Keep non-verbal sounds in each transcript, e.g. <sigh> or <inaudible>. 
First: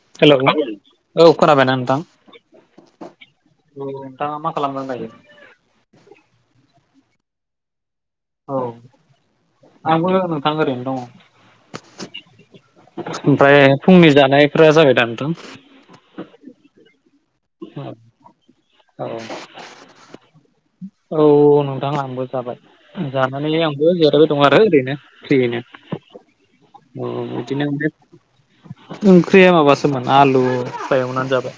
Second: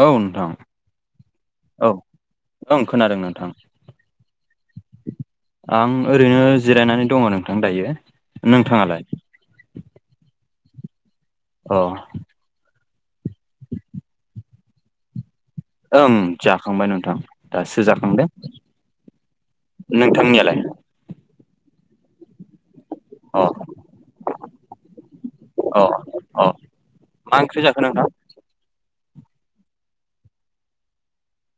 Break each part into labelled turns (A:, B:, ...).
A: औ
B: हेल'
A: नोंथां
B: <unintelligible> औ खोनाबायना
A: औ
B: नोंथां
A: ओं खोनादों नोंथां
B: औ नोंथाङा मा खालाम दों दायो।
A: आं ओरैनो जिरायनानै दङ नोंथां दायो।
B: औ
A: नोंथाङालाय
B: आंबो नोंथां ओरैनो दङ'।
A: औ
B: ओमफ्राय फुंनि जानायफोरा जाबाय दा नोंथां
A: ओं जाखांबाय नोंथां दासो जाखांदो
B: औ
A: नोंथांनियालाय
B: औ नोंथां आंबो जाबाय
A: अ
B: जानानै आंबो जेरायबाय दङो आरो ओरैनो फ्रियैनो
A: अ अ
B: अ
A: मा
B: बिदिनो।
A: ओंख्रि जाखो नोंथां
B: ओंख्रिया माबासोमोन आलु एवानो जाबाय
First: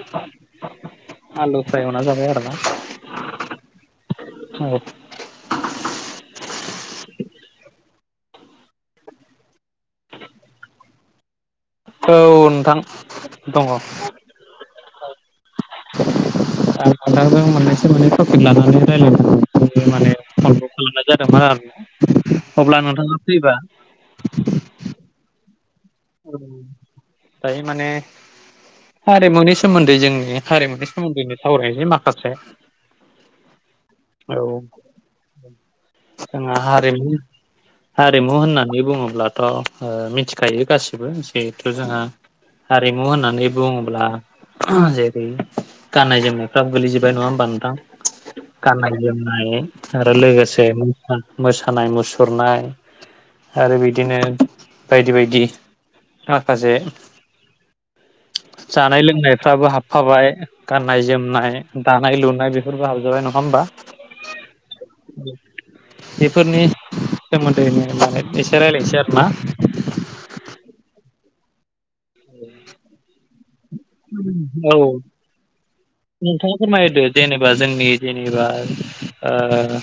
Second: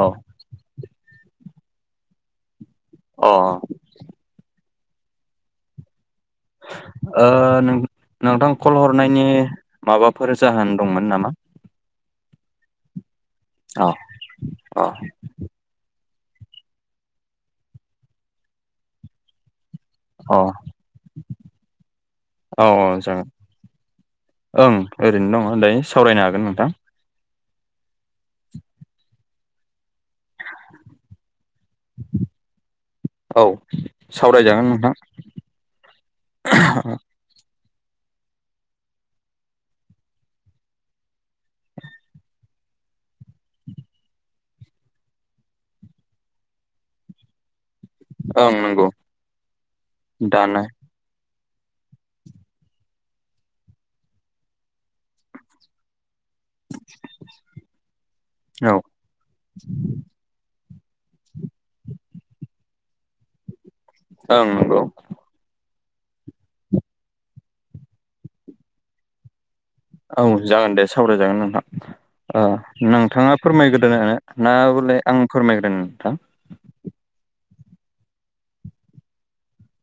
A: औ
B: आलु फ्राय एवना जाबाय आरोना
A: अ
B: <unintelligible>
A: ओ नोंथां कल हरनायनि माबाफोर जाहोन दंमोन नामा।
B: औ नोंथां दङ। आं
A: अ अ
B: नोंथांजो माने मोननैसो तफिक लानानै माने <unintelligible> कल
A: औ
B: खालामनाय जादोंमोन आरो
A: औ
B: अब्ला नोंथाङा
A: जागोन
B: फ्रिबा।
A: ओं ओरैनो दङ' दायो। सावरायनो हागोन नोंथां
B: दायो माने हारिमुनि सोमोन्दै जोंनि हारिमुनि सोमोन्दैनो सावरायनायनि माखासे
A: औ
B: औ
A: सावरायजागोन नोंथां
B: जोंहा हारिमु हारिमु होननानै बुङोब्लाथ'ओ मिथिखायो गासिबो जिहेथु जोंहा हारिमु होननानै बुङोब्ला जेरै गाननाय जोमनायफ्राबो गोलैजोबबाय नङा होमबा नोंथां
A: ओं नंगौ
B: गाननाय जोमनाय आरो
A: दानो
B: लोगोसे मोसानाय मुसुरनाय आरो बिदिनो बायदि बायदि। माखासे जा
A: औ
B: जानाय लोंनायफ्राबो हाबफाबाय गाननाय जोमनाय दानाय लुनाय बेफोरबो हाबजाबाय नङा होमबा
A: ओं नंगौ।
B: बेफोरनि सोमोन्दैनो मोजांङै एसे रायज्लायनोसै आरो ना।
A: औ जागोन दे सावरायजागोन नोंथां। ओ नोंथाङा फोरमायग्रदो ना
B: औ
A: बुले आं फोरमायग्रदो नोंथां।
B: नोंथाङा फोरमायदो जेनेबा जोंनि जेनेबा ओ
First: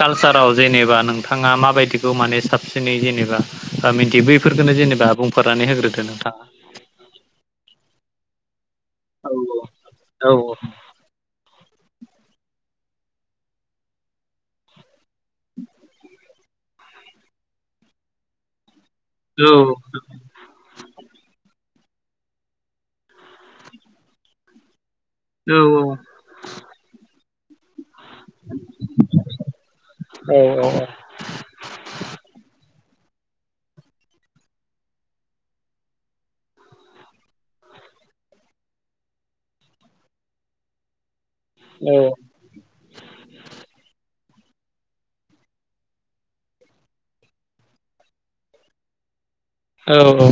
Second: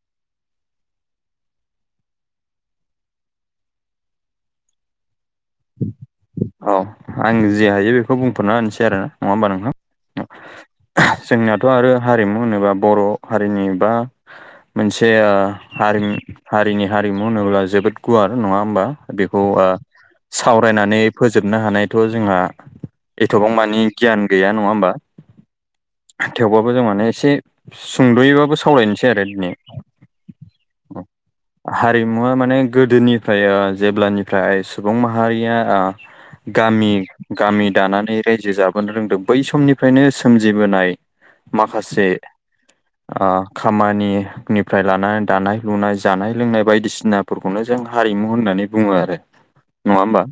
B: कालसाराव जेनेबा नोंथाङा माबायदिखौ माने साबसिनै जेनेबा बा मिन्थि बैफोरफोरखोनो जेनेबा बुंफोरनानै होग्रोदो नोंथाङा।
A: औ आं जे हायो बेखौ बुंथ'ना होनसै आरो।
B: औ
A: होमबा नोंथां?
B: अ औ अ
A: जोंनाथ' आरो हारिमु होनोबा बर' हारिनि बा मोनसे हारि हारिनि हारिमु होनोब्ला जोबोद गुवार नङा होमबा। बेखौ
B: औ
A: ओ सावरायनानै फोजोबनो हानायथ' जोंहा एथ'बां मानि गियान गैया नङा होमबा।
B: औ औ
A: थेवबाबो जों माने एसे सुंद'योबाबो सावरायायनोसै आरो दिनै
B: औ
A: हारिमुवा माने गोदोनिफ्राय ओ जेब्लानिफ्राय सु बुं माहारिया ओ गामि गामि दानानै रायजो जाबोनो रोंदों बै समनिफ्रायनो सोमजिबोनाय माखासे
B: <inaudible>
A: ओ खामानिनिफ्राय लानानै दानाय लुनाय जानाय लोंनाय बायदिसिना फोरखौनो जों हारिमु होननानै बुङो आरो नङा होमबा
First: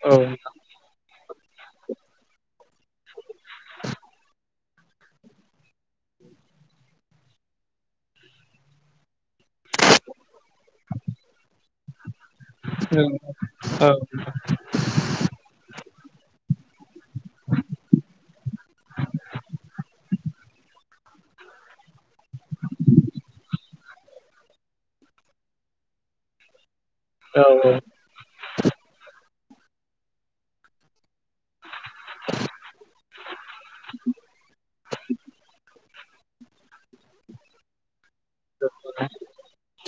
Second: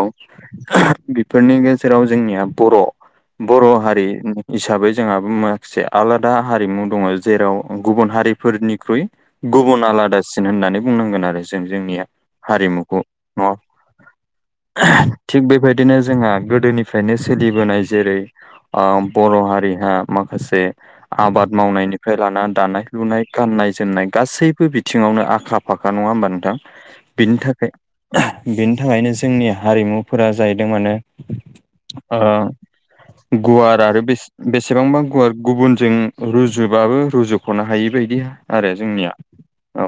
A: औ। बेफोरनि गेजेराव जोंनिया बर' बर' हारिनि हिसाबै जोंहाबो मासे आलादा हारिमु दङ जेराव गुबुन हारिफोरनिख्रुइ गुबुन आलादासिन होननानै बुंनांगोन आरो जों जोंनिया हारिमुखौ नङ
B: औ
A: थिग बेबायदिनो जोंहा गोदोनिफ्रायनो सोलिबोनाय जेरै ओ बर' हारिहा माखासे आबाद मावनायनिफ्राय लानानानै दानाय लुनाय गाननाय जोमनाय गासैबो बिथिङावनो आखा फाख्रा नङा होमबा नोंथां?
B: <inaudible>
A: बेनि
B: औ
A: थाखाय बेनि थाखायनो जोंनि हारिमुफोरा जाहैदों माने ओ गुवार आरो बेसेबांबा गुवार गुबुनजों रुजुबाबो रुजुख'नो हायि बायदि आरो जोंनिया औ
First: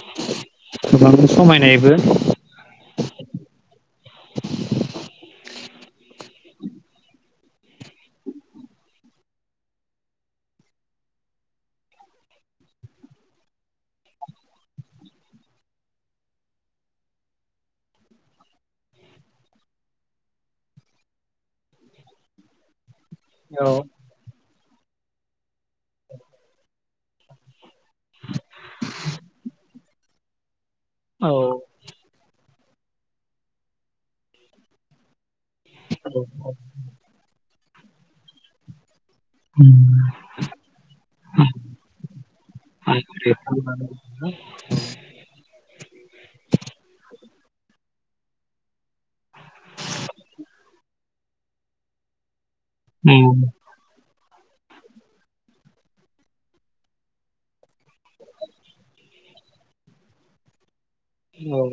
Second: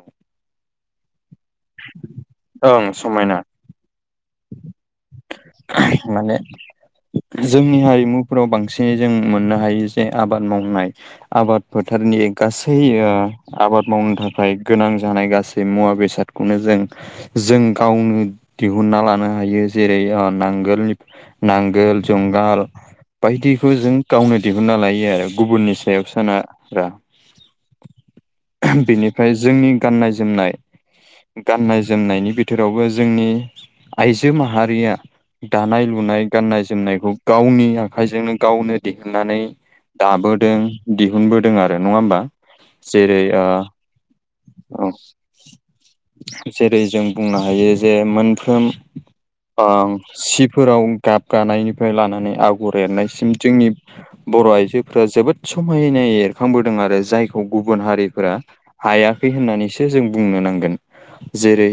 B: गोबां समायनायबो
A: ओं समायना। माने जोंनि हारिमुफोराव बांसिनै जों मोननो हायो जे आबाद मावनाय आबाद फोथारनि गासै ओ आबाद मावनो थाखाय गोनां जानाय गासै मुवा बेसादखौनो जों जों गावनो दिहुनना लानो हायो जेरै अ नांगोलनि नांगोल जुंगाल
B: औ
A: बायदिखौ जों गावनो दिहुनना लायो आरो गुबुननि सायाव सोना रा। बिनिफ्राय जोंनि गाननाय जोमनाय गाननाय जोमनायनि बिथोरावबो जोंनि आइजो माहारिया दानाय लुनाय गाननाय जोमनायखौ गावनि आखाइजोंनो गावनो दिहुननानै
B: उम
A: दाबोदों दिहुनबोदों आरो नङा होमबा।
B: <unintelligible>
A: अ जेरै जों बुंनो हायो जे मोनफ्रोम <unintelligible> सिफोराव गाबगानायनिफ्राय लानानै आगर एरनायसिम जोंनि बर' आइजोफोरा जोबोद समायनाय एरखांबोदों आरो जायखौ गुबुन हारि फोरा हायाखै होननानैसो जों बुंनो नांगोन। जेरै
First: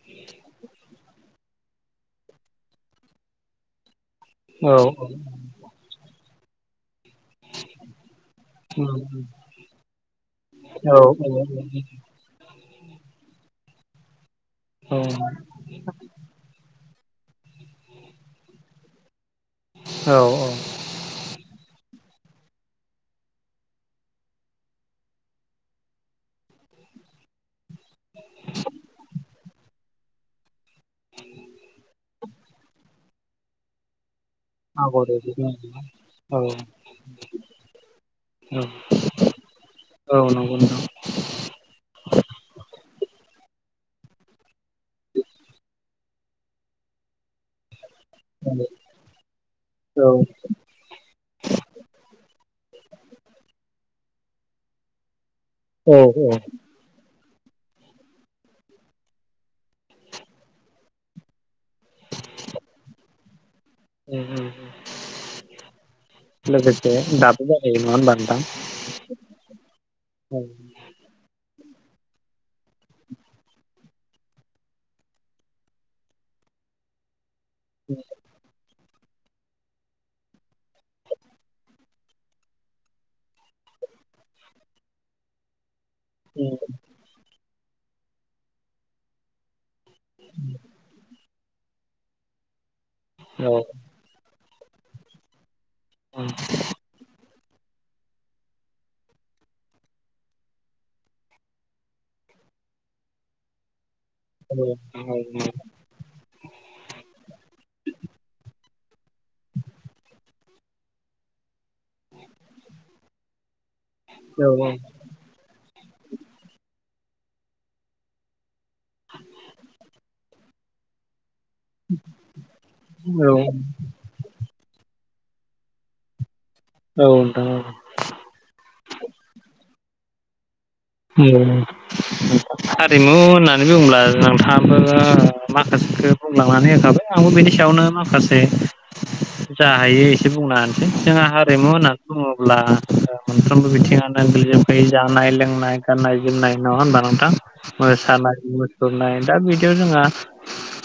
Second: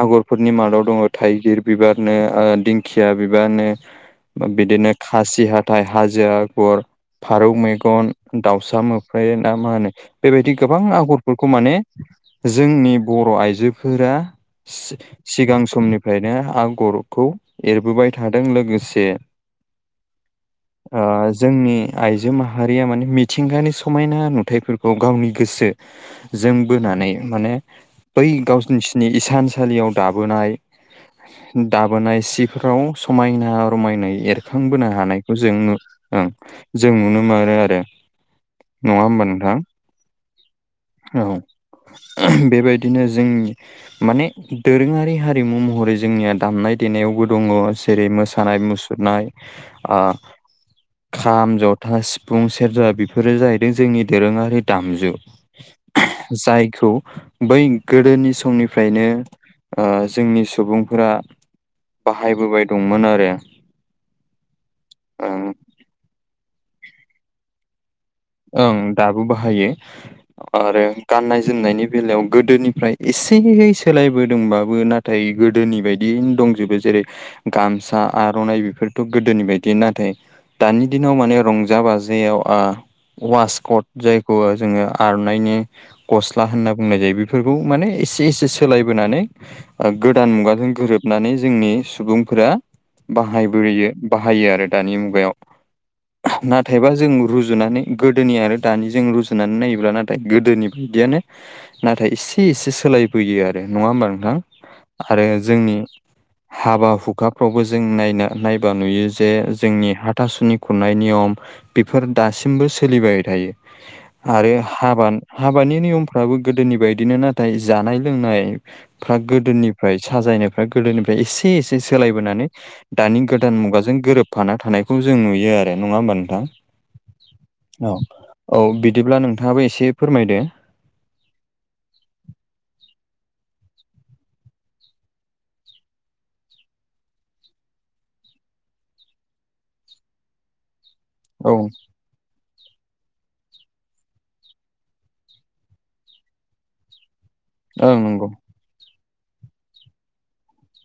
A: आगर फोरनि मादाव दङ' थाइगिर बिबारनो ओ दिंखिया बिबारनो बा बिदिनो खासि हाथाय हाजो आगर फारौ मेगन दाउसा मोफ्राय ना मा होनो बेबायदि गोबां आगरफोरखौ माने जोंनि बर' आइजोफोरा सि-सिगां समनिफ्रायनो आगरखौ एरबोबाय थादों लोगोसे
B: औ अ
A: ओ जोंनि आइजो माहारिया माने मिथिंगानि समायना नुथायफोर खौ गावनि गोसो जों बोनानै माने बै गावस्नि स्नि इसानसालियाव दाबोनाय दाबोनाय सिफोराव समायना रमायनाय एर खांबोनो हानायखौ जों
B: औ
A: <unintelligible> जों नुनो मोनो आरो नङा होमबा नोंथां।
B: औ नंगौ नोंथां।
A: औ बेबायदिनो जोंनि माने दोरोङारि हारिमु महरै जोंनिया दामनाय देनायावबो दङ' जेरै मोस सानाय मुसुरनाय ओ
B: औ
A: खाम, जथा, सिफुं, सेरजा बेफोरो जाहैदों जोंनि दोरोङारि दामजु।
B: औ
A: जायखौ बै गोदोनि समनिफ्रायनो ओ जोंनि सुबुंफोरा बाहायबोबाय दंमोन आरो
B: उम उम
A: ओं
B: लोगोसे दाबो जागायो‌ नङा होनबा नोंथां?
A: ओं दाबो बाहायो
B: औ
A: आरो गाननाय जोमनायनि बेलायाव गोदोनिफ्राय एसेयै सोलायबोदोंबाबो नाथाय गोदोनि बाय <unintelligible> दंजोबो जेरै गामसा आ आर'नाय बेफोरथ' गोदोनि बायदि नाथाय दानि दिनाव माने रंजा बाजायाव आ वासक'ट जायखौ जोङो आर'नाइनि गस्ला होनना बुंनाय जायो। बे फोरखौ माने एसे एसे सोलायबोनानै ओ गोदान मुगाजों गोरोबनानै जोंनि सुबुंफोरा
B: औ
A: बाहायबोयो बाहायो आरो दानि मुगायाव। नाथायबा जों रुजुनानै गोदोनि आरो दानिजों रुजुनानै नायोब्ला नाथाय गोदोनि बादियानो नाथाय इसे इसे सोलायबोयो आरो नङा होमबा नोंथां आरो जोंनि हाबा हुखाफ्रावबो जों नायनो नायबा नुयो जे जोंनि हाथासुनि खुरनाय नियम बेफोर दासिमबो सोलिबाय थायो
B: औ
A: आरो हाबा हाबानि नियमफ्राबो गोदोनि बायदिनो। नाथाय जानाय लोंनाय फ्रा गोदोनिफ्राय साजायनायफ्रा गोदोनिफ्राय एसे एस सोलायबोनानै दानि गोदान मुगाजों गोरोबफाना थानायखौ जों नुयो आरो नङा होमबा नोंथां?
B: औ नोंथां औ।
A: औ औ बिदिब्ला नोंथाङाबो एसे फोरमायदो
B: ओम हारिमु होननानै बुङोला नोंथाङो माखासेखौ बुंलांनानै होखाबाय आंबो बेनि सायावनो माखासे जा हायो एसे बुंनानै जोंहा
A: औ
B: हारिमु होनना नै बुङोब्ला मोनफ्रोमबो बिथिङानो गोलैजोबखायो जानाय लोंनाय गाननाय जोमनाय नङा होनबा नोंथां
A: ओं नंगौ
B: मोसानाय मुसुरनाय दा बिदियाव जोंहा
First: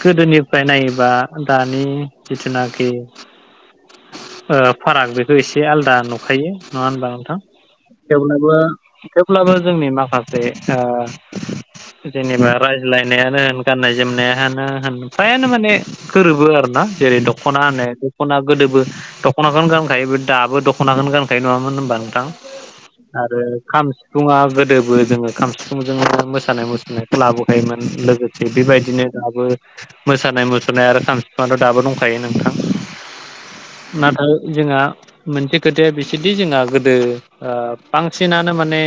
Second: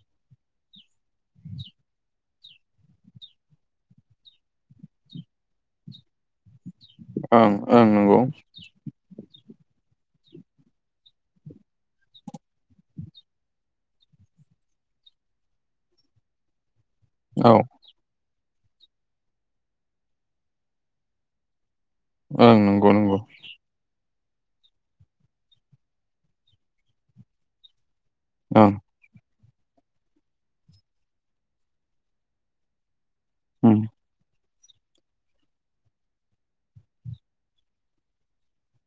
B: गोदोनिफ्राय नायोबा दानि जिथुनाखि ओ फाराग बेखौ एसे आलदा नुखायो नङा होनबा नोंथां
A: ओं ओं नंगौ
B: थेवब्लाबो थेवब्लाबो जोंनि माखासे ओ जेनेबा रायज्लायनायानो होन गाननाय जोमनायानो होन फायानो माने सोरोबो आरो ना जेरै
A: औ
B: दख'ना होनो दख'ना गोदोबो दख'नाखौनो गानखायो बे दाबो दख'नाखौनो गानखायो नङामोन होमबा थां
A: ओं नंगौ नंगौ
B: आरो खाम सिफुंया गोदोबो जोङो खाम सिफुंजों मोसानाय मुसुरनायखौ लाबोखायोमोन लोगो थिग
A: ओं
B: बेबायदिनो दाबो मोसानाय मुसुरनाय आरो खाम सिफाथ' दाबो दंखायो नोंथां।
A: ओम
B: नाथाय जोंहा मोनसे खोथाया बिसोदि जोंहा गोदो बांसिनानो माने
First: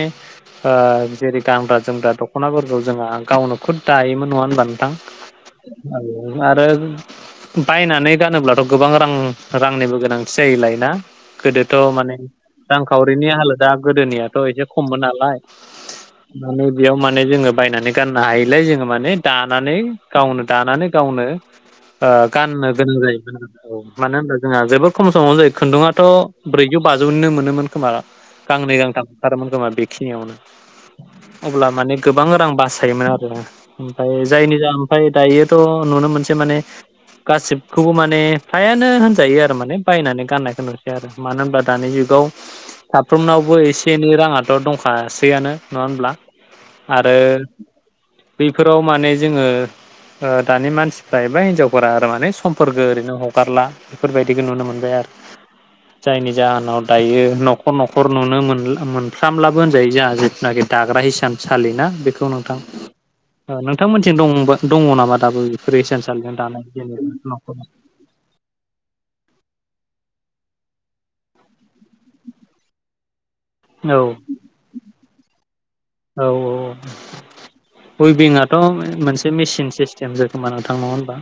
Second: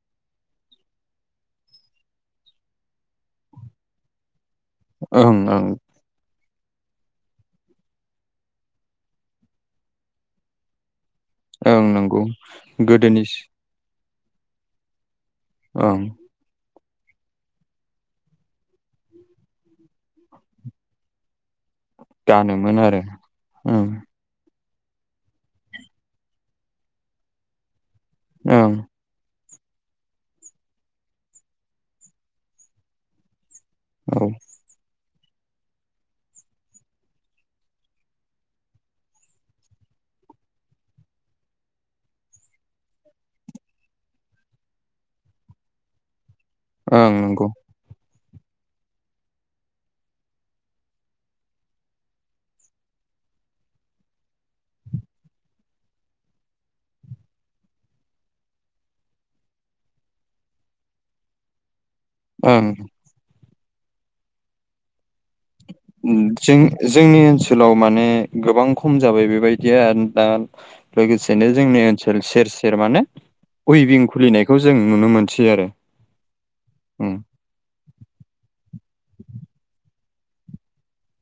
B: जेरै गानग्रा जोमग्रा दख'नाफोरखौ जोंहा गावनो खुद दायोमोन नङा होमबा
A: ओं ओं
B: नों आरो बायनानै गानोब्लाथ' गोबां रां रांनिबो गोनांथि जायोलाय ना गोदोथ'
A: ओं
B: माने
A: नंगौ गोदोनि
B: रांखावरिनि
A: सि
B: हालोदा गोदोनियाथ' एसे खममोन नालाय।
A: औ
B: माने बेयाव माने जोङो बायनानै गाननो हायलाय जोङो माने दानानै गावनो दानानै गावनो ओ गाननो
A: गानोमोन
B: गोनां
A: आरो
B: जायो औ
A: ओं
B: मानो होनबा जोंहा जेबो खम समावनो जायो खुन्दुङाथ' ब्रैजौ बाजौनिनो मोनोमोन खोमा
A: ओं
B: गांनै गांथाम ओंखारोमोन खोमा बे बेखिनियावनो अब्ला माने गोबां रां बासायोमोन आरो ओमफ्राय
A: औ
B: जायनि जा ओमफ्राय दायोथ' नुनो मोनसै माने गासिबखौबो माने फ्रायानो होनजायो आरो माने बायनानै गाननायखौ नुसै आरो। मानो होनबा दानि जुगाव साफ्रोमनावबो एसे एनै राङाथ' दंखासै फैआनो नङा होनब्ला
A: ओं
B: आरो
A: नंगौ
B: बैफोराव माने जोङो दानि मानसिफ्रा एबा हिनजावफोरा आरो माने समफोरखौो ओरैनो हगारला बेफोरबायदिखौ नुनो मोनबाय आरो। जायनि जाहोनाव दायो न'खर न'खर नुनो मोन मोनफ्रामब्लाबो होनजायो जोंहा जिथुनाखि दाग्रा हिसानसालिनाा बेखौ नोंथां।
A: ओं
B: नोंथांमोनथि दं दङ नामा दाबो बेफोर हिसानसालिजों
A: जों
B: दानाय
A: जोंनि
B: जेनेबा न'खर
A: ओनसोलाव माने गोबां खम जाबाय बेबायदिया दा लोगोसेनो जोंनि ओनसोल सेर सेर माने
B: औ
A: उइभिं खुलिनायखौ जों नुनो मोनसै आरो उम
B: उइबिंआथ' मोनसे मेसिन सिस्टेम जखोमा नोंथांनांगो होनबा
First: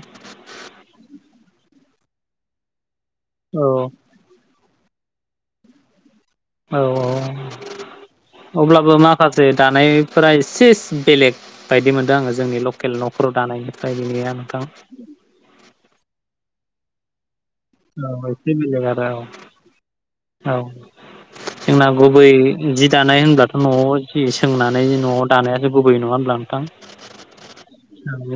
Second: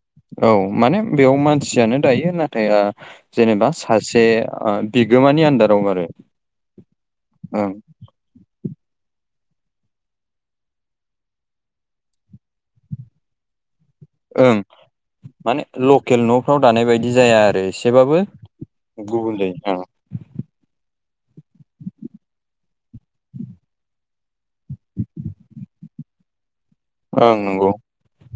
A: औ माने बेयाव मानसियानो दायो नाथाय
B: औ
A: जेनेबा
B: औ
A: सासे बे बिगोमानि आन्दाराव आरो।
B: औ
A: ओं
B: औ अब्लाबो माखासे दानायफोरा एसे बेलेग बायदि मोनदों आङो जोंनि लकेल न'खराव दानायनिफ्रायया
A: ओं
B: नोंथां
A: माने लकेल न'फ्राव दानाय बायदि जाया आरो एसेबाबो
B: औ एसे बेलेग आरो औ
A: गुबुनै उम
B: औ जोंना गुबै जि दानाय होनब्लाथ' न'आव जि सोंनानै न'आव दानायासो गुबै नङा होनब्ला। <unintelligible>
A: ओं नंगौ।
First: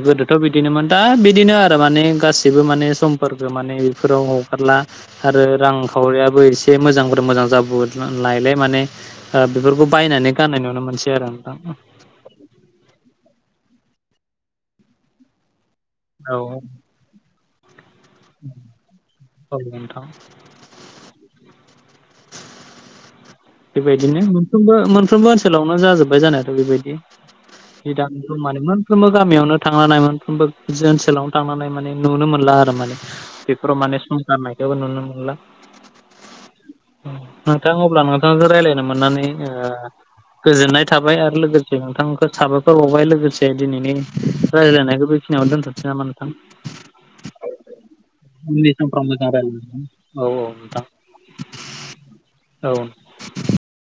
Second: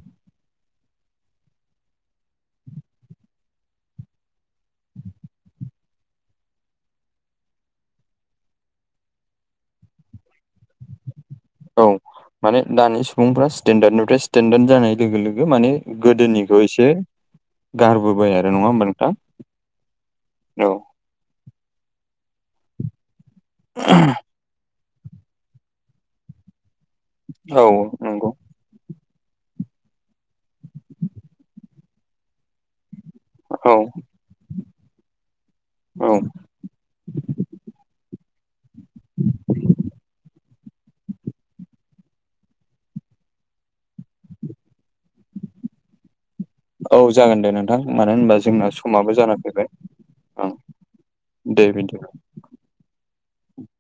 B: गोदोथ' बिदिनोमोन दा बिदिनो आरो माने गाससिबो माने समफोरखौ माने फोराव हगारला। आरो रांखावरियाबो एसे मोजांफोर मोजां जाबो लायलाय माने। बेफोरखौ बायनानै गाननाय नुनो मोनसै आरो नोंथां।
A: औ माने दानि सुबुंफ्रा स्टेेनडार्डनिफ्राय स्टेेनडार्ड जानाय लोगो लोगो माने
B: औ
A: गोदोनिखौ एसे गारबोबाय आरो नङा होमबा नोंथां
B: औ नोंथां
A: औ।
B: बेबायदिनो मोनफ्रोमबो मोनफ्रोमबो ओनसोलावनो जाजोब्बाय जानायाथ' बेबायदि
A: औ नंगौ
B: <unintelligible> मानिमोन। मोनफ्रोमबो गामियावनो थांानाय मोनफ्रोमबो ओनसोलावनो थांनानै माने नुनो मोनला आरो माने
A: औ
B: बेफोराव माने समंख मायथाइबो नुनो मोनला
A: औ
B: नोंथां अब्ला नोंथांखौ रायज्लायनो मोननानै गोजोननाय थाबाय आरो लोगोसे नोंथांखौ साबायखर बावबाय लोगोसे दिनैनि रायज्लायनायखौ बे दोनथनोसै नामा नोंथां।
A: औ जागोन दे नोंथां मानो होनबा
B: उननि
A: जोंना
B: समफ्राव
A: समाबो
B: मोजां
A: जाना फैबाय
B: रायज्लायनो औ औ नोंथां
A: दे बेन्दि
B: औ